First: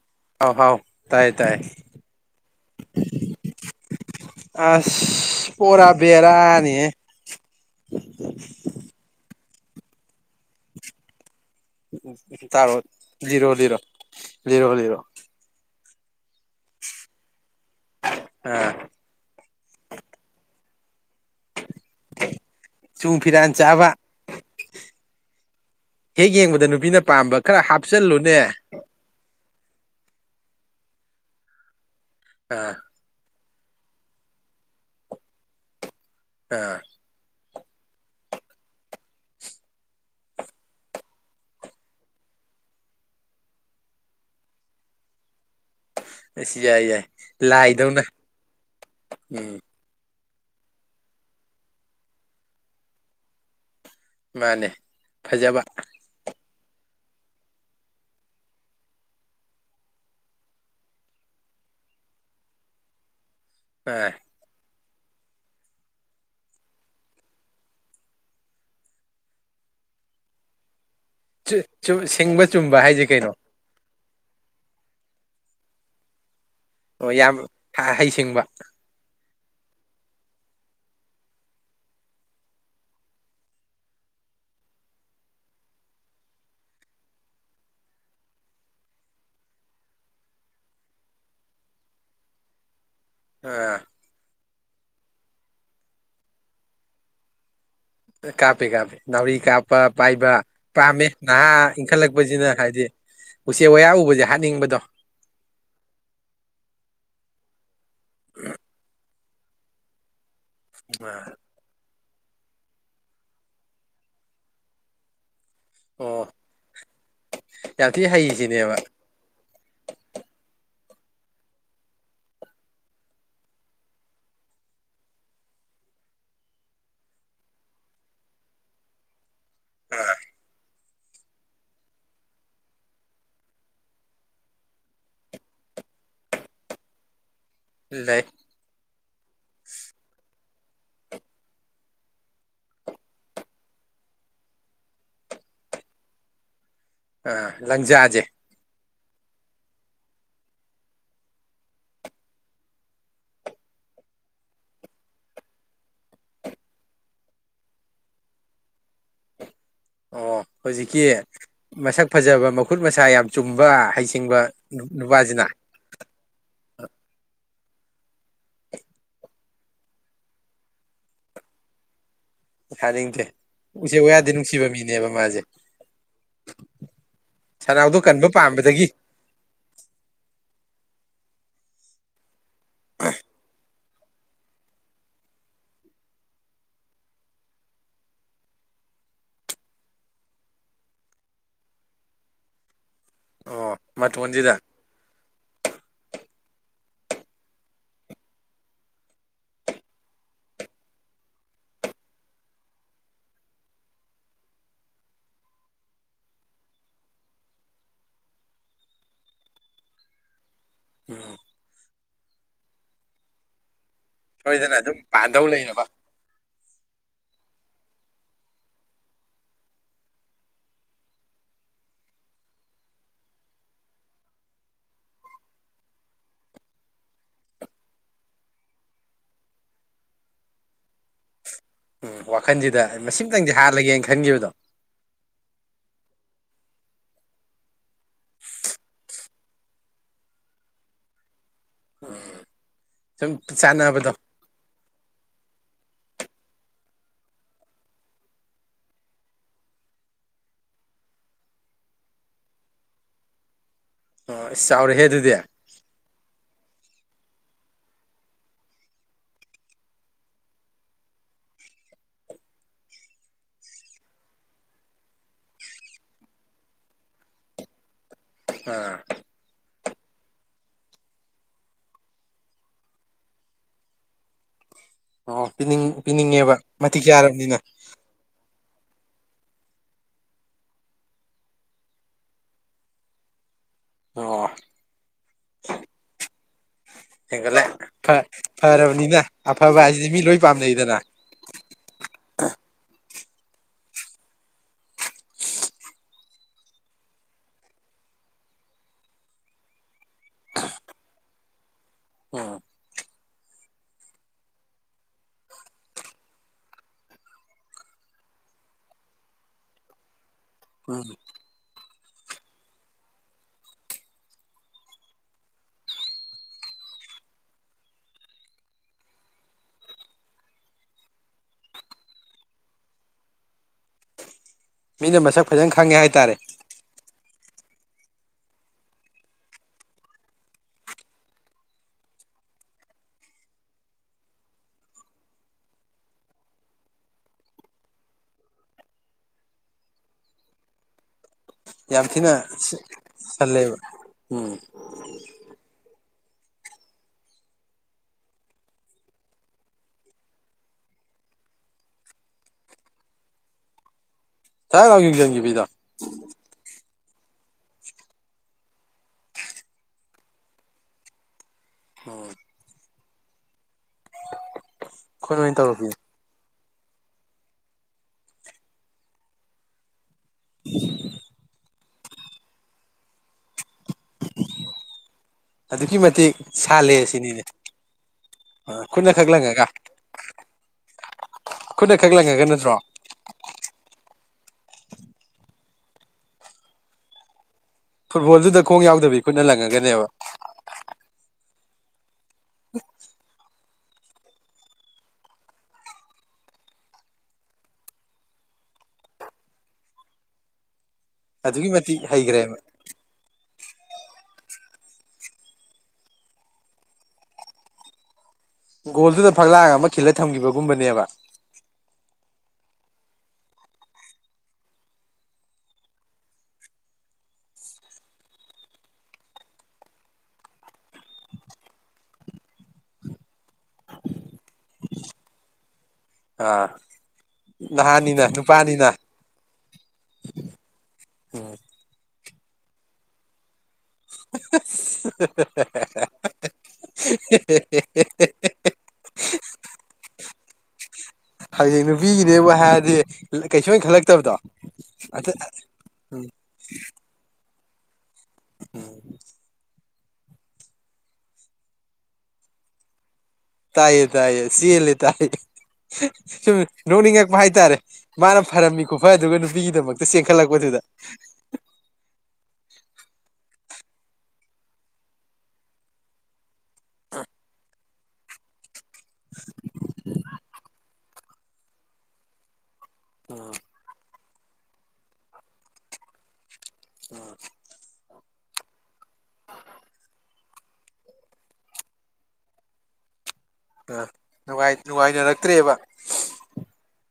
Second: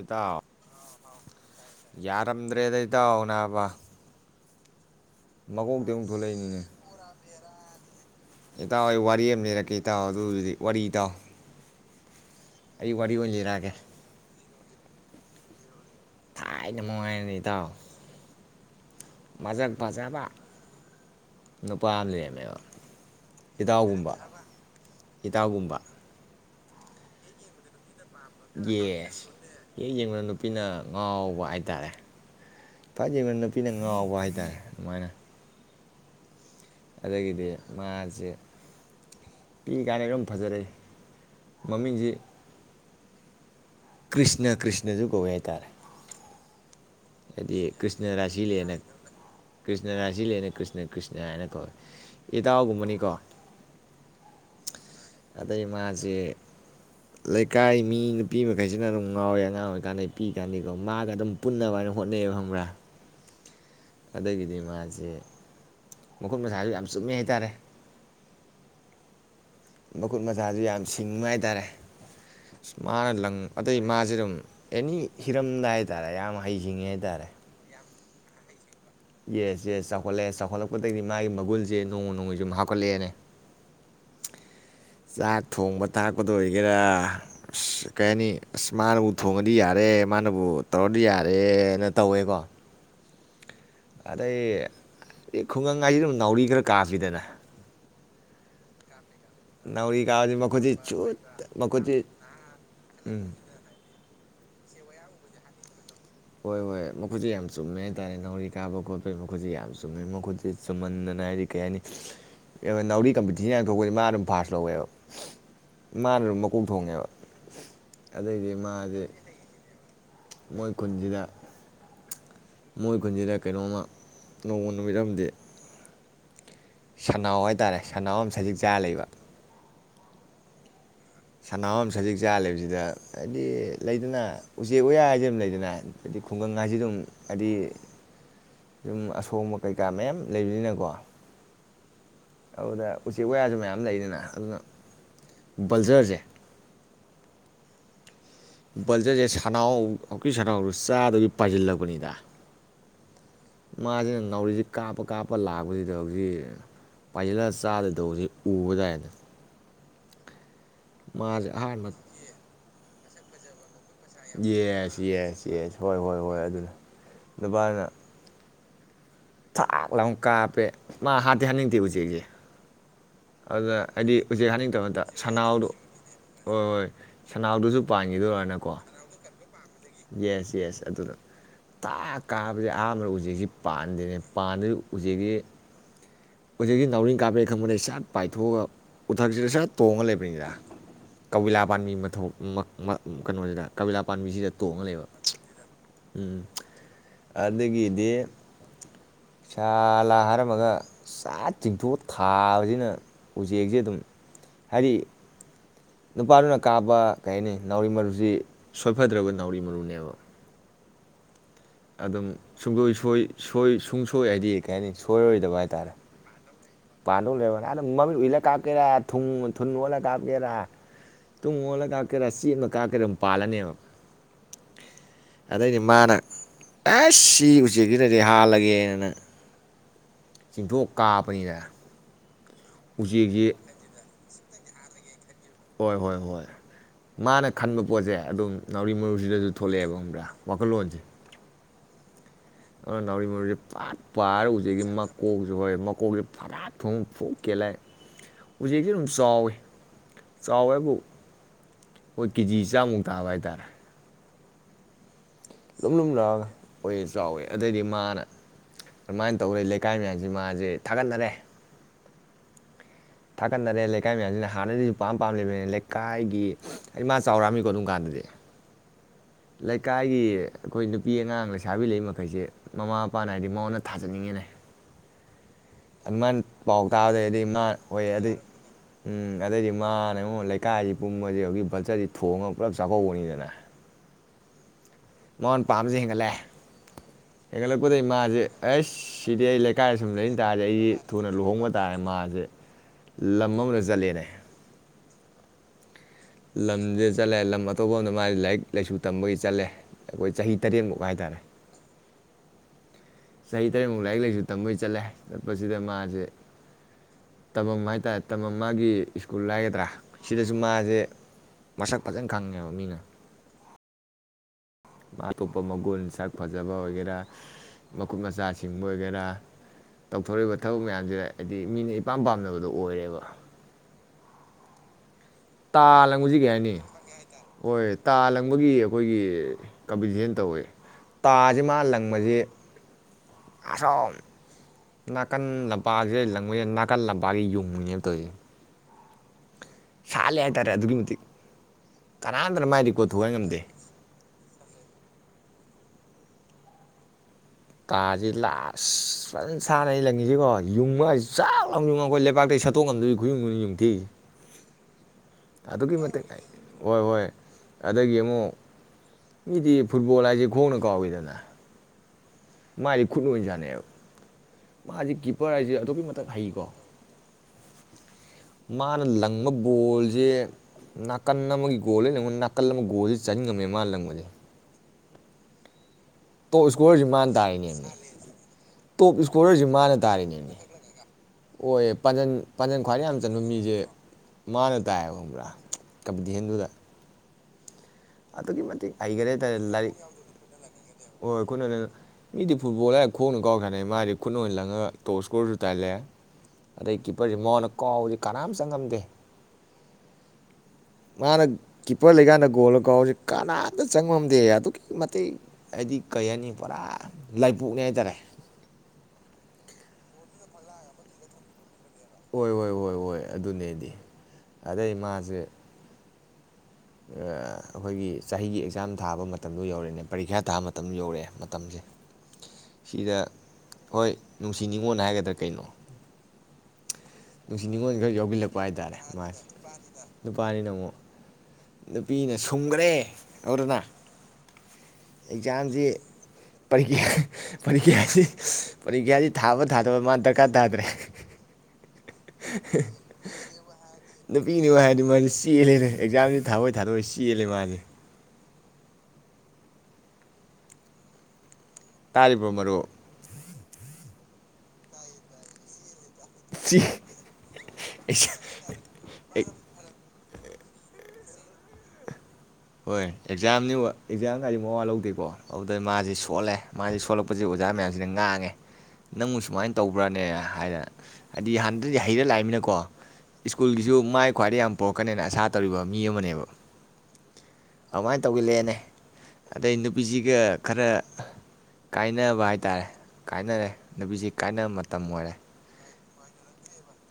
ꯏꯇꯥꯎ ꯍꯥꯎ ꯍꯥꯎ ꯇꯥꯏ ꯇꯥꯏ ꯌꯥꯔꯝꯗ꯭ꯔꯦꯗ ꯏꯇꯥꯎ ꯅꯥꯕ ꯑꯁ ꯁꯍꯍ ꯄꯣꯔꯥ ꯃꯀꯣꯛꯇ ꯕꯦꯔꯥꯅꯤꯍꯦ ꯏꯇꯥ ꯑꯩ ꯋꯥꯔꯤ ꯑꯃ ꯂꯤꯔꯛꯀꯦ ꯇꯥꯎ ꯑꯗꯨꯕꯨꯗꯤ ꯋꯥꯔꯤ ꯇꯥꯎ ꯎꯝ ꯎꯝ [unintelligible] ꯇꯕꯔꯣ ꯂꯤꯔꯣ ꯂꯤꯔꯣ ꯂꯤꯔꯣ ꯂꯤꯔꯣ ꯊꯥꯏꯅ ꯃꯅꯨꯡꯉꯥꯏꯗ ꯏꯇꯥꯎ ꯃꯖꯥꯛ ꯐꯖꯕ ꯅꯨꯄꯥ ꯑꯃ ꯂꯩꯔꯝꯃꯦꯕ ꯆꯨꯡ ꯐꯤꯔꯥꯟ ꯆꯥꯕ ꯏꯇꯥꯎꯒꯨꯝꯕ ꯏꯇꯥꯎꯒꯨꯝꯕ ꯍꯦꯛ ꯌꯦꯡꯕꯗ ꯅꯨꯄꯤꯅ ꯄꯥꯝꯕ ꯈꯔ ꯍꯥꯞ ꯎꯠꯁꯜꯂꯨꯅꯦ ꯌꯦꯁ ꯍꯦꯛ ꯌꯦꯡꯕꯗ ꯅꯨꯄꯤꯅ ꯉꯥꯎꯕ ꯍꯥꯏꯇꯥꯔꯦ ꯑꯥ ꯊꯥꯖ ꯌꯦꯡꯕ ꯅꯨꯄꯤꯅ ꯉꯥꯎꯕ ꯍꯥꯏꯇꯥꯔꯦ ꯑꯗꯨꯃꯥꯏꯅ ꯑꯥ ꯑꯗꯒꯤꯗꯤ ꯃꯥꯁꯦ ꯄꯤꯀꯥꯏꯀꯥꯜꯗ ꯑꯗꯨꯝ ꯐꯖꯔꯛꯦ ꯃꯃꯤꯡꯁꯤ ꯀ꯭ꯔꯤꯁꯅ ꯀ꯭ꯔꯤꯁꯅꯁꯨ ꯀꯋ ꯌꯥꯇꯥꯔꯦ ꯁꯤ ꯌꯥꯏ ꯌꯥꯏ ꯍꯥꯏꯗꯤ ꯂꯥꯏꯗꯧꯅ ꯀ꯭ꯔꯤꯁꯅ ꯔꯥꯁꯤ ꯂꯩꯅ ꯎꯝ ꯀ꯭ꯔꯤꯁꯅ ꯔꯥꯁꯤ ꯁꯤꯜꯂꯦꯅ ꯀ꯭ꯔꯤꯁꯅ ꯀ꯭ꯔꯤꯁꯅ ꯍꯥꯏꯅ ꯀꯧꯋꯦ ꯏꯗꯥꯎꯒꯨꯝꯕꯅꯤꯀꯣ ꯃꯥꯅꯦ ꯐꯖꯕ ꯑꯗꯩ ꯃꯥꯁꯦ ꯂꯩꯀꯥꯏ ꯃꯤ ꯅꯨꯄꯤ ꯃꯈꯩꯁꯤꯅ ꯑꯗꯨꯝ ꯉꯥꯎꯋꯦ ꯑꯉꯥꯡ ꯑꯣꯏꯔꯤ ꯀꯥꯟꯗ ꯄꯤ ꯀꯥꯟꯗꯩꯀꯣ ꯃꯥꯒ ꯑꯗꯨꯝ ꯄꯨꯟꯅꯕ ꯍꯥꯏꯅ ꯍꯣꯠꯅꯩꯕ ꯈꯪꯕ꯭ꯔꯥ ꯑꯥ ꯑꯗꯒꯤꯗꯤ ꯃꯥꯁꯤ ꯃꯈꯨꯠ ꯃꯁꯥꯁꯨ ꯌꯥꯝ ꯆꯨꯝꯃꯦ ꯍꯥꯏꯇꯥꯔꯦ ꯃꯈꯨꯠ ꯃꯁꯥꯁꯨ ꯌꯥꯝ ꯁꯤꯡꯕ ꯍꯥꯏꯇꯥꯔꯦ ꯁꯤꯡꯕ ꯆꯨꯝꯕ ꯍꯥꯏꯁꯦ ꯃꯥꯅ ꯀꯩꯅꯣ ꯂꯪ ꯑꯗꯩ ꯃꯥ ꯑꯁꯤꯔꯨꯝ ꯑꯦꯅꯤ ꯍꯤꯔꯝꯗ ꯍꯥꯏꯇꯥꯔꯦ ꯌꯥꯝꯌꯥꯝꯕ ꯑꯣ ꯌꯥꯝ ꯍꯥꯏ ꯆꯤꯡꯕ ꯌꯦꯁ ꯌꯦꯁ ꯆꯥꯎꯈꯠꯂꯛꯑꯦ ꯆꯥꯎꯈꯠꯂꯛꯄꯗꯒꯤꯗꯤ ꯃꯥꯒꯤ ꯃꯒꯨꯟꯁꯦ ꯅꯣꯡꯃ ꯅꯣꯡꯃꯒꯤ ꯁꯨꯝ ꯍꯥꯞꯀꯠꯂꯛꯑꯦꯅꯦ ꯆꯥꯛ ꯊꯣꯡꯕ ꯊꯥꯛꯄꯗ ꯑꯣꯏꯒꯦꯔꯥ ꯑꯁ ꯀꯩ ꯍꯥꯏꯅꯤ ꯑꯁ ꯃꯥꯅꯕꯨ ꯊꯣꯡꯉꯗꯤ ꯌꯥꯔꯦ ꯃꯥꯅꯕꯨ ꯇꯧꯔꯗꯤ ꯌꯥꯔꯦꯅ ꯇꯧꯋꯦꯀꯣ ꯑꯥ ꯑꯗꯩ ꯑꯦ ꯈꯨꯡꯒꯪ ꯍꯥꯏꯁꯤ ꯑꯗꯨꯝ ꯅꯥꯎꯔꯤ ꯈꯔ ꯀꯥꯕꯤꯗꯅ ꯀꯥꯄꯤ ꯀꯥꯄꯤ ꯅꯥꯎꯔꯤ ꯀꯥꯞꯄ ꯄꯥꯏꯕ ꯀꯥꯕꯁꯤ ꯃꯈꯨꯠꯁꯤ ꯄꯥꯝꯃꯦ ꯁꯨꯠ ꯅꯍꯥ ꯃꯈꯨꯠꯁꯤ ꯏꯪꯈꯠꯂꯛꯄꯁꯤꯅ ꯍꯥꯏꯗꯤ ꯎꯝ ꯎꯆꯦꯛ ꯋꯥꯌꯥ ꯎꯕꯁꯦ ꯍꯥꯅꯤꯡꯕꯗꯣ ꯍꯣꯏ ꯍꯣꯏ ꯃꯈꯣꯏꯁꯨ ꯌꯥꯝ ꯆꯨꯝꯃꯦ ꯍꯥꯏꯇꯥꯔꯦ ꯅꯥꯎꯔꯤ ꯀꯥꯕ ꯈꯣꯠꯄꯒꯤ ꯃꯈꯣꯏꯁꯨ ꯌꯥꯝ ꯆꯨꯝꯃꯦ ꯃꯈꯣꯏ ꯁꯤ ꯆꯨꯝꯃꯟꯗꯅ ꯍꯥꯏꯗꯤ ꯀꯩ ꯍꯥꯏꯅꯤ ꯅꯥꯎꯔꯤ ꯀꯝꯄꯤꯇꯤꯁꯟ ꯌꯥꯝ ꯊꯣꯛꯄꯁꯤ ꯃꯥ ꯑꯗꯨꯝ ꯐꯔꯥꯁ ꯂꯧꯌꯦꯕ ꯃꯥꯅ ꯑꯣ ꯑꯗꯨꯝ ꯃꯀꯣꯛ ꯊꯣꯡꯉꯦꯕ ꯌꯥꯝ ꯊꯤ ꯑꯗꯩꯗꯤ ꯍꯩꯁꯤꯅꯦꯕ ꯃꯥꯖꯦ ꯈꯣꯏ ꯈꯨꯟꯖꯤꯗ ꯃꯣꯏ ꯈꯨꯟꯁꯤꯗ ꯀꯩꯅꯣꯝꯃ ꯅꯣꯡꯃꯥ ꯅꯨꯃꯤꯠ ꯑꯃꯗꯤ ꯁꯟꯅꯥꯎ ꯍꯥꯏꯇꯥꯔꯦ ꯁꯅꯥꯎ ꯑꯃꯥ ꯁꯖꯤꯛ ꯆꯥ ꯂꯩꯕ ꯑꯥ ꯁꯅꯥꯎꯝ ꯁꯖꯤꯛ ꯆꯥ ꯂꯩꯕꯁꯤꯗ ꯍꯥꯏꯗꯤ ꯂꯩꯗꯅ ꯎꯆꯦꯛ ꯋꯥꯌꯥ ꯍꯥꯏꯁꯦ ꯑꯃ ꯂꯩꯗꯅ ꯍꯥꯏꯗꯤ ꯈꯨꯡꯒꯪ ꯍꯥꯏꯖꯤ ꯑꯗꯨꯝ ꯍꯥꯏꯗꯤ ꯂꯩ ꯌꯨꯝ ꯑꯁꯣꯡꯕ ꯀꯩꯀꯥ ꯃꯌꯥꯝ ꯂꯩꯕꯅꯤꯅꯀꯣ ꯑꯗꯨꯗ ꯎꯆꯦꯛ ꯌꯥꯁꯨ ꯃꯌꯥꯝ ꯂꯩꯗꯅ ꯑꯗꯨꯅ ꯕꯜꯖꯔꯁꯦ ꯑ ꯂꯪꯖꯥꯖꯦ ꯕꯜꯆꯔꯁꯦ ꯁꯅꯥꯎ ꯍꯧꯖꯤꯛꯀꯤ ꯁꯅꯥꯎꯖꯦ ꯆꯥꯗꯣꯏꯒꯤ ꯄꯥꯏꯁꯤꯜꯂꯛꯄꯅꯤꯗ ꯃꯥꯖꯤꯅ ꯅꯥꯎꯔꯤꯁꯤ ꯀꯥꯞꯄ ꯀꯥꯞꯄ ꯂꯥꯛꯄꯁꯤꯗ ꯍꯧꯖꯤꯛ ꯄꯥꯏꯁꯤꯜꯂ ꯆꯥꯒꯦ ꯇꯧꯕꯥꯁꯤ ꯎꯕꯗꯥꯏꯗ ꯑꯣ ꯍꯧꯖꯤꯛꯀꯤ ꯑꯍꯥꯟꯕ ꯃꯁꯛ ꯐꯖꯕ ꯃꯈꯨꯠ ꯃꯁꯥ ꯌꯥꯝ ꯆꯨꯝꯕ꯭ꯔ ꯌꯦꯁ ꯌꯦꯁ ꯌꯦ ꯍꯣꯏ ꯍꯣꯏ ꯍꯣꯏ ꯑꯗꯨꯅ ꯗꯨꯕꯥꯥꯏꯅ ꯊꯥꯛ ꯂꯥꯎ ꯀꯥꯞꯄꯦ ꯃꯥ ꯍꯥꯠꯇꯤ ꯍꯥꯠꯅꯤꯡꯗꯦ ꯎꯆꯦꯛꯁꯦ ꯌꯥꯅꯤꯡꯗꯦ ꯑꯗ ꯍꯥꯏꯗꯤ ꯋꯥꯌꯥꯗꯤ ꯎꯆꯦꯛ ꯅꯨꯡꯁꯤꯕ ꯍꯥꯠꯅꯤꯡꯗꯕ ꯃꯤꯅꯦꯕ ꯅꯠꯇꯕ ꯃꯥꯁꯦ ꯁꯅꯥꯎꯗꯣ ꯍꯣꯏ ꯍꯣꯏ ꯁꯅꯥꯎꯗꯨꯁꯨ ꯁꯅꯥꯎꯗꯣ ꯄꯥꯟꯒꯤ ꯀꯟꯕ ꯗꯣꯏꯔꯅꯀꯣ ꯄꯥꯝꯕꯗꯒꯤ ꯌꯦꯁ ꯌꯦꯁ ꯑꯗꯨꯅ ꯊꯥꯛ ꯀꯥꯕꯁꯦ ꯑꯍꯥꯟꯕꯗ ꯎꯆꯦꯛꯁꯤ ꯄꯥꯟꯗꯦꯅꯦ ꯄꯥꯟꯗ ꯎꯆꯦꯛꯁꯤ ꯎꯆꯦꯛꯁꯤ ꯅꯥꯎꯔꯤ ꯀꯥꯞꯄꯦ ꯈꯪꯕꯗꯩ ꯁꯠ ꯄꯥꯏꯊꯣꯛꯑꯒ ꯎꯊꯛꯁꯤꯗ ꯁꯠ ꯇꯣꯡꯉ ꯂꯩꯕꯅꯤꯗ ꯀꯧꯕꯤꯂꯥ ꯄꯥꯝꯕꯤ ꯃꯊꯧ ꯃꯥ ꯃꯥ ꯀꯩꯅꯣꯁꯤꯗ ꯀꯕꯤꯂꯥ ꯄꯥꯟꯕꯤꯁꯤꯗ ꯃꯇꯣꯟꯖꯤꯗ ꯇꯣꯡꯉ ꯂꯩꯕ ꯎꯝ ꯑꯗꯒꯤꯗꯤ ꯁꯥꯥꯂꯥ ꯍꯥꯏꯔꯝꯃꯒ ꯆꯥꯠ ꯆꯤꯡꯊꯣꯛ ꯊꯥꯕꯁꯤꯅ ꯎꯆꯦꯛꯁꯤ ꯑꯗꯨꯝ ꯍꯥꯏꯗꯤ ꯅꯨꯄꯥꯗꯨꯅ ꯀꯥꯞꯄ ꯀꯩ ꯍꯥꯏꯅꯤ ꯅꯥꯎꯔꯤ ꯃꯔꯨꯁꯤ ꯁꯣꯏꯐꯗ꯭ꯔꯕ ꯅꯥꯎꯔꯤ ꯃꯔꯨꯅꯦꯕ ꯑꯗꯨꯝ ꯁꯨꯡꯁꯣꯏ ꯁꯣꯏ ꯁꯣꯏ ꯁꯨꯡ ꯁꯣꯏ ꯍꯥꯏꯗꯤ ꯀꯩ ꯁꯣꯏꯗꯅ ꯍꯥꯏꯅꯤ ꯑꯗꯨꯝ ꯄꯥꯟꯗꯧ ꯁꯣꯏꯔꯣꯏꯗꯕ ꯂꯩꯔꯕ ꯍꯥꯏꯇꯥꯔꯦ ꯄꯥꯟꯗꯧ ꯂꯩꯔꯕ ꯑꯗꯨꯝ ꯃꯃꯤꯠ ꯎꯏꯔꯥ ꯀꯥꯞꯀꯦꯔꯥ ꯊꯨꯪ ꯊꯨꯟ ꯑꯣꯜꯂ ꯀꯥꯞꯀꯦꯔꯥ ꯇꯨꯪ ꯑꯣꯜꯂ ꯀꯥꯞꯀꯦꯔꯥ ꯆꯦꯞꯅ ꯀꯥꯞꯀꯦꯔꯥ ꯑꯗꯨꯝ ꯄꯥꯜꯂꯅꯦꯕ ꯑꯗꯩꯗꯤ ꯃꯥꯅ ꯑꯦꯁ ꯁꯤ ꯎꯆꯦꯛꯁꯤꯗꯗꯤ ꯍꯥꯠꯂꯒꯦꯅ ꯆꯤꯡꯊꯣꯛ ꯀꯥꯞꯄꯅꯤꯗꯅ ꯋꯥꯈꯟꯁꯤꯗ ꯃꯁꯤꯃꯇꯪꯗꯤ ꯍꯥꯠꯂꯥꯒꯦꯅ ꯈꯟꯈꯤꯕꯗꯣ ꯍꯣꯏ ꯍꯣꯏ ꯍꯣꯏ ꯃꯥꯅ ꯈꯟꯕ ꯄꯣꯠꯁꯦ ꯑꯗꯨꯝ ꯅꯥꯎꯔꯤ ꯃꯔꯨꯁꯤꯗꯁꯨ ꯊꯣꯛꯂꯛꯑꯦꯕ ꯈꯪꯕ꯭ꯔꯥ ꯋꯥꯈꯜꯂꯣꯟꯁꯦ ꯑꯗꯨ ꯅꯥꯎꯔꯤ ꯁꯨꯝ ꯃꯔꯨꯁꯦ ꯐꯠ ꯆꯥꯟꯅꯕꯗꯣ ꯄꯥꯏꯔꯥ ꯎꯆꯦꯛꯖꯤꯒꯤ ꯃꯥ ꯃꯀꯣꯛꯁꯨ ꯍꯣꯏ ꯃꯀꯣꯛꯁꯦ ꯐꯔꯥꯛ ꯊꯣꯡ ꯐꯣꯛ ꯀꯦꯜꯂꯦ ꯎꯆꯦꯛꯁꯤ ꯑꯗꯨꯝ ꯆꯥꯎꯢ ꯆꯥꯎꯌꯦꯕꯨ ꯑꯩꯈꯣꯏ ꯀꯦꯖꯤ ꯆꯥꯃꯨꯛ ꯇꯥꯕ ꯍꯥꯏ ꯇꯥꯔꯦ ꯑꯣ ꯑꯁ ꯆꯥꯎꯔꯍꯦ ꯑꯗꯨꯗꯤ ꯂꯨꯝ ꯂꯨꯝ ꯂꯥꯎꯔꯒꯥ ꯍꯣꯏ ꯆꯥꯎꯋꯦ ꯑꯗꯩꯗꯤ ꯃꯥꯅ ꯑꯗꯨꯃꯥꯏꯅ ꯇꯧꯔꯦ ꯂꯩꯀꯥꯏ ꯃꯌꯥꯝꯁꯦ ꯃꯥꯁꯦ ꯊꯥꯒꯠꯅꯔꯦ ꯊꯥꯒꯠꯅꯔꯦ ꯂꯩꯀꯥꯏ ꯃꯌꯥꯝꯁꯤꯅ ꯍꯥꯟꯅꯗꯤꯁꯨ ꯄꯥꯝ ꯄꯥꯝꯂꯤꯕꯅꯦ ꯂꯩꯀꯥꯏꯒꯤ ꯑꯩꯃꯥ ꯆꯥꯎꯔꯛꯃꯤꯀꯣ ꯑꯗꯨꯝ ꯀꯥꯟꯗꯗꯤ ꯑꯥ ꯂꯩꯀꯥꯏꯒꯤ ꯑꯩꯈꯣꯏ ꯅꯨꯄꯤ ꯑꯉꯥꯡ ꯂꯩꯁꯥꯕꯤ ꯂꯩ ꯃꯈꯩꯁꯦ ꯃꯃꯥ ꯃꯄꯥꯅ ꯍꯥꯏꯗꯤ ꯃꯉꯣꯟꯗ ꯊꯥꯖꯅꯤꯡꯉꯦꯅꯦ ꯑꯣ ꯄꯤꯅꯤꯡ ꯑꯗꯨꯃꯥꯏꯅ ꯄꯤꯅꯤꯡꯉꯦꯕ ꯄꯥꯎ ꯃꯇꯤꯛ ꯇꯥꯕꯗꯗꯤ ꯆꯥꯔꯕꯅꯤꯅ ꯃꯥ ꯑꯣꯏ ꯑꯗꯩꯩ ꯎꯝ ꯑꯗꯩꯗꯤ ꯃꯥꯅ ꯉꯣ ꯂꯩꯀꯥꯏꯁꯤ ꯄꯨꯝꯕꯁꯤ ꯍꯧꯖꯤꯛ ꯚꯜꯆꯔꯁꯤ ꯊꯣꯡꯉꯒ ꯄꯨꯂꯞ ꯆꯥꯛꯀꯧꯕꯅꯤꯗꯅ ꯑꯣ ꯃꯉꯣꯟ ꯄꯥꯝꯁꯦ ꯍꯦꯟꯒꯠꯂꯦ ꯍꯦꯟꯒꯠꯂꯦ ꯍꯦꯟꯒꯠꯂꯛꯄꯗꯩꯩ ꯐ ꯃꯥꯁꯦ ꯑꯩꯁ ꯐꯔꯕꯅꯤꯅ ꯁꯤꯗꯤ ꯑꯩ ꯑꯐꯕ ꯂꯩꯀꯥꯏꯗ ꯍꯥꯏꯁꯤꯗꯤ ꯁꯨꯝ ꯃꯤ ꯂꯩ ꯂꯣꯏ ꯇꯥꯔꯥꯗꯤ ꯑꯩ ꯄꯥꯝꯅꯩꯗꯅ ꯊꯨꯅ ꯂꯨꯍꯣꯡꯕ ꯇꯥꯔꯦ ꯃꯥꯁꯦ ꯂꯝ ꯑꯃꯗ ꯆꯠꯂꯦꯅꯦ ꯂꯝꯖꯦ ꯆꯠꯂꯦ ꯂꯝ ꯑꯇꯣꯞꯄ ꯑꯃꯗ ꯃꯥꯁꯦ ꯂꯥꯏꯔꯤꯛ ꯂꯥꯏꯁꯨ ꯇꯝꯕꯒꯤ ꯆꯠꯂꯦ ꯑꯩꯈꯣꯏ ꯆꯍꯤ ꯇꯔꯦꯠꯃꯨꯛ ꯍꯥꯏꯇꯥꯔꯦ ꯆꯍꯤ ꯇꯔꯦꯠꯃꯨꯛ ꯂꯥꯏꯔꯤꯛ ꯂꯥꯏꯁꯨ ꯇꯝꯕꯩ ꯆꯠꯂꯦ ꯆꯠꯄꯁꯤꯗ ꯃꯥꯁꯦ ꯇꯕꯝ ꯍꯥꯏꯇꯥꯥꯔꯦ ꯇꯝꯕꯝ ꯃꯥꯒꯤ ꯁ꯭ꯀꯨꯜ ꯍꯥꯏꯒꯗ꯭ꯔꯥ ꯁꯤꯗꯁꯨ ꯃꯥꯁꯦ ꯃꯁꯛ ꯐꯖꯅ ꯈꯪꯉꯦꯕ ꯃꯤꯅ ꯑꯇꯣꯞꯄ ꯃꯒꯨꯟ ꯁꯛ ꯐꯖꯕ ꯑꯣꯏꯒꯦꯔꯥ ꯃꯈꯨꯠ ꯃꯁꯥꯁꯤꯡꯕ ꯑꯣꯏꯒꯦꯔꯥ ꯇꯧꯊꯣꯔꯛꯏꯕ ꯊꯕꯛ ꯃꯌꯥꯝꯁꯦ ꯍꯥꯏꯗꯤ ꯃꯤꯅ ꯏꯄꯥꯝ ꯄꯥꯝꯅꯕꯗꯣ ꯑꯣꯏꯔꯦꯕ ꯃꯤꯅ ꯃꯁꯛ ꯐꯖꯅ ꯈꯪꯉꯦ ꯇꯥ ꯍꯥꯏꯇꯥꯔꯦ ꯂꯪꯕꯁꯤ ꯀꯩ ꯍꯥꯏꯅꯤ ꯍꯣꯏ ꯇꯥ ꯂꯪꯕꯒꯤ ꯑꯩꯈꯣꯏꯒꯤ ꯀꯝꯄꯤꯇꯤꯁꯟ ꯇꯧꯋꯦ ꯇꯥꯁ‌ꯦ ꯃꯥ ꯂꯪꯕꯁꯦ ꯑꯁꯣꯝ ꯅꯥꯀꯟ ꯂꯝꯄꯥꯛꯁꯦ ꯂꯪꯕꯁꯦ ꯅꯥꯀꯟ ꯂꯝꯄꯥꯛꯁꯦ ꯌꯨꯡꯕꯤꯅꯦꯕ ꯇꯧꯖꯦ ꯁꯜꯂꯦ ꯍꯥꯏꯇꯥꯔꯦ ꯑꯗꯨꯛꯀꯤ ꯃꯇꯤꯛ ꯌꯥꯝ ꯊꯤꯅ ꯀꯅꯥꯝꯇꯅ ꯃꯥꯏ ꯔꯦꯀꯣꯔꯠ ꯊꯨꯒꯥꯏ ꯉꯝꯗꯦ ꯁꯜꯂꯦꯕ ꯎꯝ ꯇꯥꯖꯦ ꯂꯥꯁ ꯐꯖꯅ ꯁꯥꯟꯅꯅꯦ ꯂꯪꯉꯤꯁꯤꯉꯣ ꯌꯨꯡꯕ ꯀꯩꯖꯦ ꯆꯥꯛ ꯂꯎ ꯌꯨꯡꯉ ꯈꯣꯏ ꯂꯩꯄꯥꯛꯇꯩ ꯁꯠꯇꯣꯛ ꯉꯝꯗꯕꯩ ꯈꯨꯌꯨꯡꯗꯅꯦ ꯌꯨꯡꯊꯦꯛꯏꯁꯦ ꯊꯛ ꯂꯥꯎꯅꯥ ꯌꯨꯡꯖꯟ ꯑꯗꯨꯛꯀꯤ ꯃꯇꯤꯛ ꯍꯣꯏ ꯍꯣꯏ ꯑꯗꯒꯤ ꯑꯃꯨꯛ ꯃꯤꯗꯤ ꯐꯨꯠꯕꯣꯜ ꯍꯥꯏꯁꯦ ꯈꯣꯡꯅ ꯀꯥꯎꯏꯗꯅ ꯑꯣ ꯃꯥꯏꯗꯤ ꯈꯨꯠꯅ ꯑꯣꯏꯅ ꯁꯥꯅꯩꯌꯦꯕ ꯃꯥꯗꯤ ꯈꯨꯠꯅ ꯀꯤꯞꯄꯔ ꯑꯣꯏꯅ ꯍꯥꯏꯁꯦ ꯇꯧꯔꯛꯄꯤ ꯑꯗꯨꯛꯀꯤ ꯃꯇꯤꯛ ꯍꯩꯀꯣ ꯃꯥꯅ ꯂꯪꯕ ꯕꯣꯜꯖꯦ [unintelligible] ꯅꯥꯀꯟ ꯑꯃꯒꯤ ꯒꯣꯜ ꯍꯦꯛ ꯂꯥꯡꯕ ꯅꯥꯀꯜ ꯑꯃ ꯒꯣꯜꯁꯤ ꯆꯥꯟꯉꯝꯃꯦ ꯃꯥ ꯂꯥꯡꯕꯁꯦ ꯑꯗꯒꯤ ꯃ ꯇꯣꯞ ꯏꯁꯀꯣꯔꯔꯁꯤ ꯃꯥꯅ ꯇꯥꯔꯤꯅꯦꯃꯦ ꯈꯨꯠꯅ ꯇꯣꯞ ꯈꯛ ꯏꯁꯀꯣꯔꯔꯁꯤ ꯂꯪꯉꯒ ꯃꯥꯅ ꯇꯥꯔꯤꯅꯦꯃꯦ ꯑꯣꯏ ꯈꯨꯠꯅ ꯈꯛ ꯄꯥꯟꯖꯟ ꯂꯪꯉꯒ ꯅꯠꯇ꯭ꯔꯣ ꯄꯥꯟꯖꯟ ꯈ꯭ꯋꯥꯗꯩꯩ ꯍꯟꯅ ꯆꯟꯕ ꯃꯤꯁꯦ ꯃꯥꯅ ꯇꯥꯏꯌꯦꯕ ꯈꯪꯕ꯭ꯔꯥ ꯀꯝꯄꯤꯇꯤꯁꯟꯗꯨꯗ ꯐꯨꯠꯕꯣꯜꯗꯨꯗ ꯑꯗꯨꯛꯀꯤ ꯈꯣꯡ ꯃꯇꯤꯛ ꯌꯥꯎꯗꯕꯤ ꯍꯩꯈꯔꯦ ꯈꯨꯠꯅ ꯍꯥꯏꯇꯥꯔꯦ ꯂꯪꯉꯒꯅꯦꯕ ꯈꯨꯠꯅꯅꯦ ꯃꯤꯗꯤ ꯐꯨꯠꯕꯣꯜ ꯍꯥꯏꯔ ꯈꯣꯡꯅ ꯀꯥꯎꯒꯦ ꯃꯥꯗꯤ ꯈꯨꯟ ꯑꯣꯏꯅ ꯂꯪꯉꯒ ꯇꯣꯁ ꯏꯁꯀꯣꯔꯁꯨ ꯇꯥꯜꯂꯑꯦ ꯑꯗꯩ ꯀꯤꯞꯄꯔꯁꯤ ꯃꯥꯅ ꯀꯥꯎꯕꯁꯤ ꯀꯅꯥꯝ ꯆꯪꯉꯝꯗꯦ ꯃꯥꯅ ꯑꯗꯨꯛꯀꯤ ꯃꯇꯤꯛ ꯀꯤꯞꯄꯔ ꯂꯩꯀꯥꯟꯗ ꯍꯩꯈ꯭ꯔꯦꯕ ꯒꯣꯜꯒ ꯀꯥꯎꯕꯖꯤ ꯀꯅꯥ ꯆꯪꯉꯝꯗꯦ ꯑꯗꯨꯛꯀꯤ ꯃꯇꯤꯛ ꯍꯥꯏꯗꯤ ꯀꯩ ꯍꯥꯏꯅꯤ ꯄꯨꯔꯥ ꯂꯥꯏꯄꯣꯛꯅꯤ ꯍꯥꯏꯇꯥꯔꯦ ꯒꯣꯜꯗꯨꯗ ꯐꯛꯂꯥꯡ ꯑꯃ ꯈꯤꯜꯂ ꯊꯝꯈꯤꯕꯒꯨꯝꯕꯅꯦꯕ ꯍꯣꯏ ꯍꯣꯏ ꯍꯣꯏ ꯍꯣꯏ ꯑꯗꯨꯅꯦꯗꯤ ꯑꯗꯩ ꯃꯥꯁꯦ ꯑꯈꯣꯏꯒꯤ ꯆꯍꯤꯒꯤ ꯑꯦꯛꯖꯥꯝ ꯊꯥꯕ ꯃꯇꯝꯗꯣ ꯌꯧꯔꯦꯅꯦ ꯄꯔꯤꯈ꯭ꯌꯥ ꯊꯥꯕ ꯃꯇꯝ ꯌꯧꯔꯛꯑꯦ ꯃꯇꯝꯁꯦ ꯁꯤꯗ ꯍꯣꯏ ꯅꯨꯡꯁꯤ ꯅꯤꯉꯣꯟ ꯍꯥꯏꯒꯗ꯭ꯔꯥ ꯀꯩꯅꯣ ꯑꯥ ꯅꯨꯡꯁꯤ ꯅꯤꯉꯣꯟ ꯈꯔ ꯅꯍꯥꯟꯅꯤꯅ ꯌꯥꯎꯁꯤꯜꯂꯛꯄ ꯅꯨꯄꯥꯅꯤꯅ ꯍꯥꯏꯇꯥꯔꯦ ꯃꯥꯁꯦ ꯅꯨꯄꯥꯅꯤꯅ ꯑꯃꯨꯛ ꯄꯤꯅ ꯁꯨꯝꯈ꯭ꯔꯦ ꯑꯗꯨꯗꯨꯅ ꯑꯦꯛꯖꯥꯝꯁꯤ ꯄꯔꯤꯈ꯭ꯌꯥꯁꯤ ꯊꯥꯕ ꯊꯥꯗꯕ ꯃꯥ ꯗꯔꯀꯥꯔ ꯇꯥꯗ꯭ꯔꯦ ꯍꯧꯖꯤꯛ ꯅꯨꯄꯤꯒꯤꯅꯦꯕꯨ ꯍꯥꯏꯔꯗꯤ ꯀꯩꯁꯨ ꯍꯦꯟ ꯈꯜꯂꯛꯇꯕꯗꯣ ꯅꯨꯄꯤ ꯅꯨ ꯍꯥꯏꯔꯗꯤ ꯃꯥ ꯆꯦꯜꯂꯦꯅꯦ ꯑꯦꯛꯖꯥꯝꯁ‌ꯦ ꯊꯥꯕꯣꯏ ꯊꯥꯗꯕꯣꯏ ꯆꯦꯜꯂꯦ ꯃꯥꯗꯤ ꯎꯝ ꯇꯥꯔꯤꯕ ꯃꯔꯨꯞ ꯇꯥꯏꯌꯦ ꯇꯥꯏꯌꯦ ꯆꯦꯜꯂꯦ ꯇꯥꯏꯌꯦ ꯁꯨꯝ ꯆꯦ ꯅꯣꯛꯅꯤꯡꯉꯛꯄ ꯍꯥꯏꯇꯥꯔꯦ ꯃꯥꯅ ꯐꯔꯝꯃꯤ ꯈꯨꯐꯗꯨꯒ ꯅꯨꯄꯤꯒꯤꯗꯃꯛꯇ ꯆꯦꯟꯈꯠꯂꯛꯄꯗꯨꯗ ꯍꯣꯏ ꯑꯦꯛꯖꯥꯝꯅꯤ ꯑꯦꯛꯖꯥꯝ ꯀꯥꯏꯔꯤ ꯃꯋꯥ ꯂꯧꯗꯦꯀꯣ ꯑꯗꯨꯗ ꯃꯥꯁꯤ ꯁꯣꯜꯂꯦ ꯃꯥꯁꯦ ꯁꯣꯜꯂꯛꯄꯁꯤ ꯑꯣꯖꯥ ꯃꯌꯥꯝꯁꯤꯅ ꯉꯥꯡꯉꯦ ꯅꯪꯕꯨ ꯁꯨꯃꯥꯏꯅ ꯇꯧꯕ꯭ꯔꯥꯅꯦ ꯍꯥꯏꯅ ꯍꯥꯏꯗꯤ ꯍꯥꯟꯗꯗꯤ ꯍꯩꯔ ꯂꯥꯛꯏꯃꯤꯅꯀꯣ ꯁ꯭ꯀꯨꯜꯒꯤꯁꯨ ꯃꯥꯏ ꯈ꯭ꯋꯥꯏꯗꯩꯩ ꯌꯥꯝ ꯄꯣꯔꯛꯀꯅꯦꯅ ꯑꯁꯥ ꯇꯧꯔꯤꯕ ꯃꯤ ꯑꯃꯅꯦꯕ꯫ ꯑꯥ ꯇꯧꯒꯜꯂꯛꯑꯦꯅꯦ ꯑꯗꯩ ꯅꯨꯄꯤꯁꯤꯒ ꯈꯔ ꯀꯥꯏꯅꯕ ꯍꯥꯏꯇꯔꯦ ꯀꯥꯏꯅꯔꯦ ꯑ ꯅꯨꯄꯤꯁꯦ ꯅꯨꯡꯉꯥꯏ ꯀꯥꯏꯅꯕ ꯃꯇꯝ ꯑꯣꯏꯔꯦ ꯅꯨꯡꯉꯥꯏꯅꯔꯛꯇ꯭ꯔꯦꯕ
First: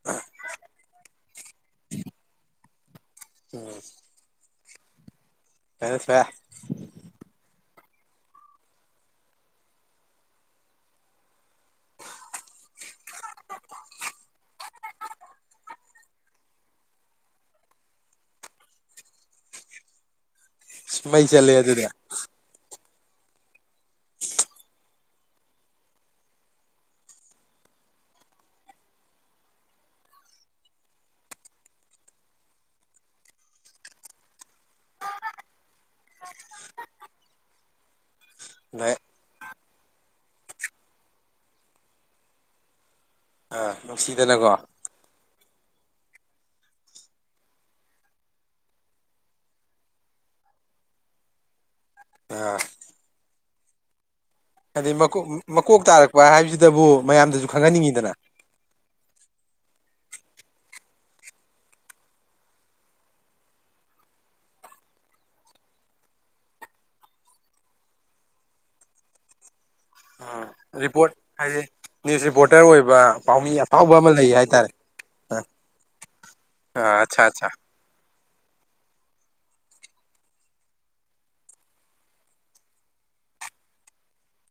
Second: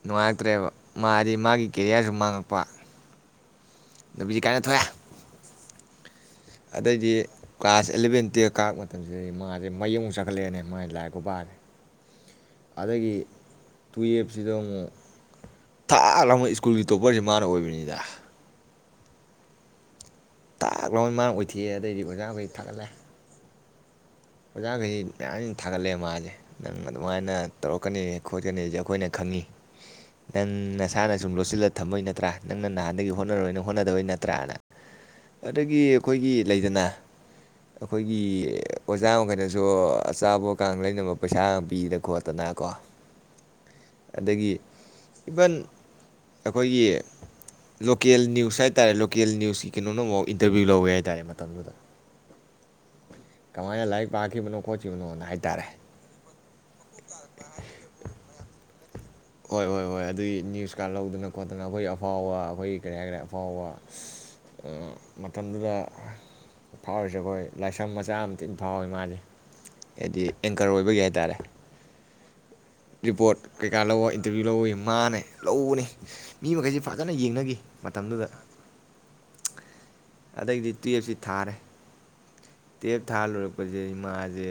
ꯅꯨꯡꯉꯥꯏꯔꯛꯇ꯭ꯔꯦꯕ ꯃꯥꯗꯤ ꯃꯥꯒꯤ ꯀꯦꯔꯤꯌꯥꯔꯁꯨ ꯃꯥꯡꯉꯛꯄ ꯅꯨ ꯀꯥꯏꯅ ꯊꯣꯛꯑꯦ꯫ ꯀꯥꯏꯅ ꯊꯣꯛꯑꯦ꯫ ꯑꯗꯩꯗꯤ ꯀ꯭ꯂꯥꯁ ꯑꯦꯂꯚꯦꯟ ꯇꯨꯌꯦꯞ ꯀꯥꯔꯛꯄ ꯃꯇꯝꯁꯤꯗꯗꯤ ꯃꯥꯁꯦ ꯃꯩ ꯑꯃꯨꯛ ꯆꯈꯠꯂꯛꯑꯦꯅꯦ ꯃꯥ ꯂꯥꯏꯔꯤꯛ ꯈꯨꯄꯁꯦ ꯑꯗꯒꯤ ꯇꯨꯌꯦꯞꯁꯤꯗ ꯑꯃꯨꯛ ꯊꯥꯛ ꯂꯞꯃꯩ ꯁ꯭ꯀꯨꯜꯒꯤ ꯇꯣꯞꯄꯔꯁꯤ ꯃꯥꯅ ꯑꯣꯏꯕꯅꯤꯗ꯫ ꯇꯥꯛ ꯂꯥꯎꯅꯅꯦ ꯃꯩ ꯃꯥ ꯆꯠꯂꯦ ꯑꯣꯏꯊꯦꯛꯑꯦ ꯑꯗꯨꯗꯤ ꯑꯗꯩꯗꯤ ꯑꯣꯖꯥꯈꯣꯏ ꯊꯥꯒꯠꯂꯦ꯫ ꯑꯣꯖꯥꯈꯩꯁꯤ ꯌꯔꯤꯈꯩ ꯊꯥꯒꯠꯂꯛꯑꯦ ꯃꯥꯁꯦ ꯅꯪ ꯑꯗꯨꯃꯥꯏꯅ ꯇꯧꯔꯛꯀꯅꯤ ꯈꯣꯠꯀꯅꯤꯁꯦ ꯑꯩꯈꯣꯏꯅ ꯈꯪꯉꯤ ꯅꯪ ꯅꯁꯥꯅ ꯁꯨꯝ ꯂꯣꯠꯁꯤꯜꯂꯒ ꯊꯝꯕꯩ ꯅꯠꯇ꯭ꯔꯥ ꯅꯪꯅ ꯅꯍꯥꯟꯗꯒꯤ ꯍꯣꯠꯅꯔꯣꯏꯅ ꯍꯣꯠꯅꯗꯕꯩ ꯅꯠꯇ꯭ꯔꯥꯅ ꯑꯗꯒꯤ ꯑꯩꯈꯣꯏꯒꯤ ꯂꯩꯗꯅ ꯑꯈꯣꯏ [unintelligible] ꯑꯗꯩ ꯑꯩꯈꯣꯏꯅꯁꯨ ꯑꯆꯥꯄꯣꯠ ꯀꯥꯡ ꯂꯩꯅꯕ ꯄꯩꯁꯥ ꯄꯤꯗꯅ ꯈꯣꯠꯇꯅꯀꯣ ꯑꯥ ꯅꯨꯡꯁꯤꯗꯅꯀꯣ ꯏꯚꯟ ꯑꯩꯈꯣꯏꯒꯤ ꯂꯣꯀꯦꯜ ꯅ꯭ꯌꯨꯁ ꯍꯥꯏꯇꯥꯔꯦ ꯂꯣꯀꯦꯜ ꯅ꯭ꯌꯨꯁꯀꯤ ꯀꯩꯅꯣꯅ ꯕꯥꯎ ꯏꯟꯇꯔꯚ꯭ꯌꯨ ꯂꯧꯋꯦ ꯍꯥꯏꯇꯥꯔꯦ ꯃꯇꯝꯗꯨꯗ ꯀꯃꯥꯢꯅ ꯂꯥꯏꯛ ꯍꯗꯤ ꯃꯀꯣꯛ ꯃꯀꯣꯛ ꯇꯥꯔꯛꯄ ꯍꯥꯏꯕꯁꯤꯗꯕꯨ ꯃꯌꯥꯝꯗꯁꯨ ꯈꯪꯍꯟꯅꯤꯡꯉꯤꯗꯅ ꯍꯣꯏ ꯍꯣꯏ ꯍꯣꯏ ꯑꯗꯨꯒꯤ ꯅ꯭ꯌꯨꯁ ꯀꯥꯔ ꯂꯧꯗꯅ ꯈꯣꯠꯇꯅ ꯑꯩꯈꯣꯏ ꯑꯐꯥꯎꯕ ꯑꯩꯈꯣꯏꯒꯤ ꯀꯔꯤ ꯍꯥꯏ ꯀꯔꯦ ꯑꯐꯥꯎꯕ ꯃꯇꯝꯗꯨꯗ ꯐꯥꯎꯔꯤꯁꯦ ꯑꯩꯈꯣꯏ ꯂꯥꯏꯁ꯭ꯔꯝ ꯃꯆꯥ ꯑꯃ ꯊꯤ ꯐꯥꯎꯋꯤ ꯃꯥꯁꯦ ꯍꯦꯗꯤ ꯔꯤꯄꯣꯔꯠ ꯍꯥꯏꯗꯤ ꯅ꯭ꯌꯨꯁ ꯔꯤꯄꯣꯔꯇꯔ ꯑꯣꯏꯕ ꯔꯤꯄꯣꯔꯠ ꯄꯥꯎꯃꯤ ꯀꯩꯀꯥ ꯑꯐꯥꯎꯕ ꯑꯃ ꯂꯧꯕ ꯂꯩ ꯏꯟꯇꯔꯚꯤꯌꯨ ꯍꯥꯏꯇꯥꯔꯦ ꯂꯧꯋꯤ ꯃꯥꯅꯦ ꯂꯧꯕꯅꯤ ꯃꯤ ꯃꯈꯩꯁꯤ ꯑꯥ ꯐꯖꯅ ꯑꯠꯆꯥ ꯑꯠꯆꯥ ꯌꯦꯡꯅꯈꯤ ꯃꯇꯝꯗꯨꯗ ꯑꯗꯒꯤꯗꯤ ꯇꯨꯌꯦꯜꯞꯁꯤ ꯊꯥꯔꯦ ꯇꯨꯌꯦꯞ ꯊꯥ ꯂꯣꯏꯨꯔꯛꯄꯁꯦ ꯃꯥꯖꯦ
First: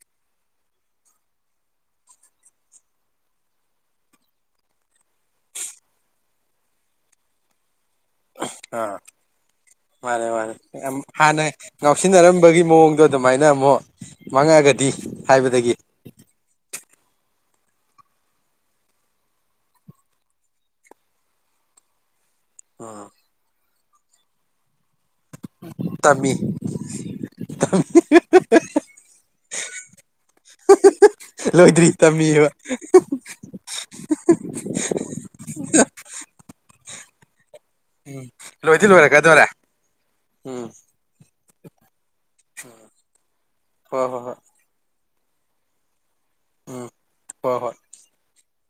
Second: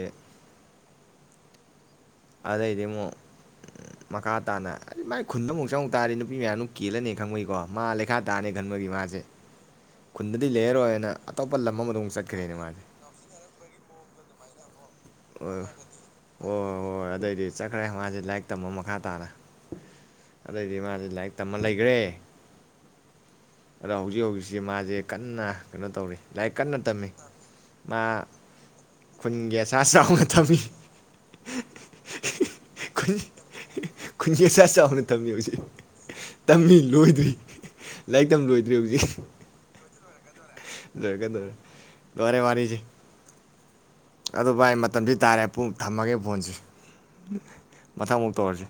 ꯑꯗꯩꯗꯤ ꯑꯃꯨꯛ ꯃꯈꯥ ꯇꯥꯅ ꯃꯥꯏ ꯈꯨꯟꯗ ꯑꯃꯨꯛ ꯆꯪꯉꯨ ꯇꯥꯔꯗꯤ ꯅꯨꯄꯤ ꯃꯌꯥꯝꯗꯨ ꯀꯦꯜꯂꯅꯤ ꯈꯪꯕꯩꯀꯣ ꯑꯥ ꯃꯥꯅꯤ ꯈꯨꯟꯗꯗꯤ ꯃꯥꯅꯦ ꯂꯩꯔꯔꯣꯏꯅ ꯍꯥꯟꯅ ꯑꯇꯣꯞꯄ ꯂꯝ ꯑꯃꯗ ꯑꯃꯨꯛ ꯆꯠꯈ꯭ꯔꯦꯅꯦ ꯉꯥꯎꯁꯤꯟꯅꯔꯝꯕꯒꯤ ꯃꯥꯁꯦ ꯃꯑꯣꯡꯗꯣ ꯑꯗꯨꯃꯥꯏꯅ ꯑꯃꯨꯛ ꯃꯥꯡꯉꯛꯑꯒꯗꯤ ꯍꯥꯏꯕꯗꯒꯤ [unintelligible] ꯑꯗꯩꯗꯤ ꯆꯠꯈ꯭ꯔꯦ ꯃꯥꯁꯦ ꯂꯥꯏꯔꯤꯛ ꯇꯝꯕ ꯃꯈꯥ ꯇꯥꯅ ꯑꯗꯩꯗꯤ ꯃꯥꯁꯦ ꯂꯥꯏꯔꯤꯛ ꯇꯝꯃ ꯂꯩꯒ꯭ꯔ‌ꯦ ꯑ ꯑꯗ ꯍꯧꯖꯤꯛ ꯍꯧꯖꯤꯛꯁꯤ ꯃꯥꯁꯦ ꯀꯟꯅ ꯀꯩꯅꯣ ꯇꯧꯔꯤ ꯇꯝꯃꯤ ꯂꯥꯏꯔꯤꯛ ꯀꯟꯅ ꯇꯝꯃꯤ ꯃꯥ ꯈꯨꯟꯒꯤ [unintelligible] ꯊꯝꯃꯤ ꯂꯣꯏꯗ꯭ꯔꯤ ꯇꯝꯃꯤꯕ ꯈꯨꯟ ꯈꯨꯟꯒꯤ ꯑꯁꯥ ꯆꯥꯎꯅ ꯊꯝꯃꯤ ꯍꯨꯖꯤꯛ ꯇꯝꯃꯤ ꯂꯣꯏꯗ꯭ꯔꯤ ꯎꯝ ꯂꯥꯏꯔꯤꯛ ꯇꯝ ꯂꯣꯏꯗ꯭꯭ꯔꯤ ꯂꯣꯏꯗꯤ ꯍꯧꯖꯤꯛ ꯂꯣꯏꯔꯛꯀꯗꯣꯔꯦ ꯎꯝ ꯂꯧꯔꯛꯀꯗꯣꯔꯦ ꯂꯣꯏꯔꯦ ꯋꯥꯔꯤꯁꯤ ꯍꯣꯏ ꯍꯣꯏ ꯍꯣꯏ ꯑꯗꯨ ꯚꯥꯏ ꯃꯇꯝꯗꯤ ꯇꯥꯔꯦ ꯄꯨꯡ ꯊꯝꯃꯒꯦ ꯐꯣꯟꯁꯦ ꯎꯝ ꯍꯣꯏ ꯍꯣꯏ ꯃꯊꯪꯃꯨꯛ ꯇꯧꯔꯁꯤ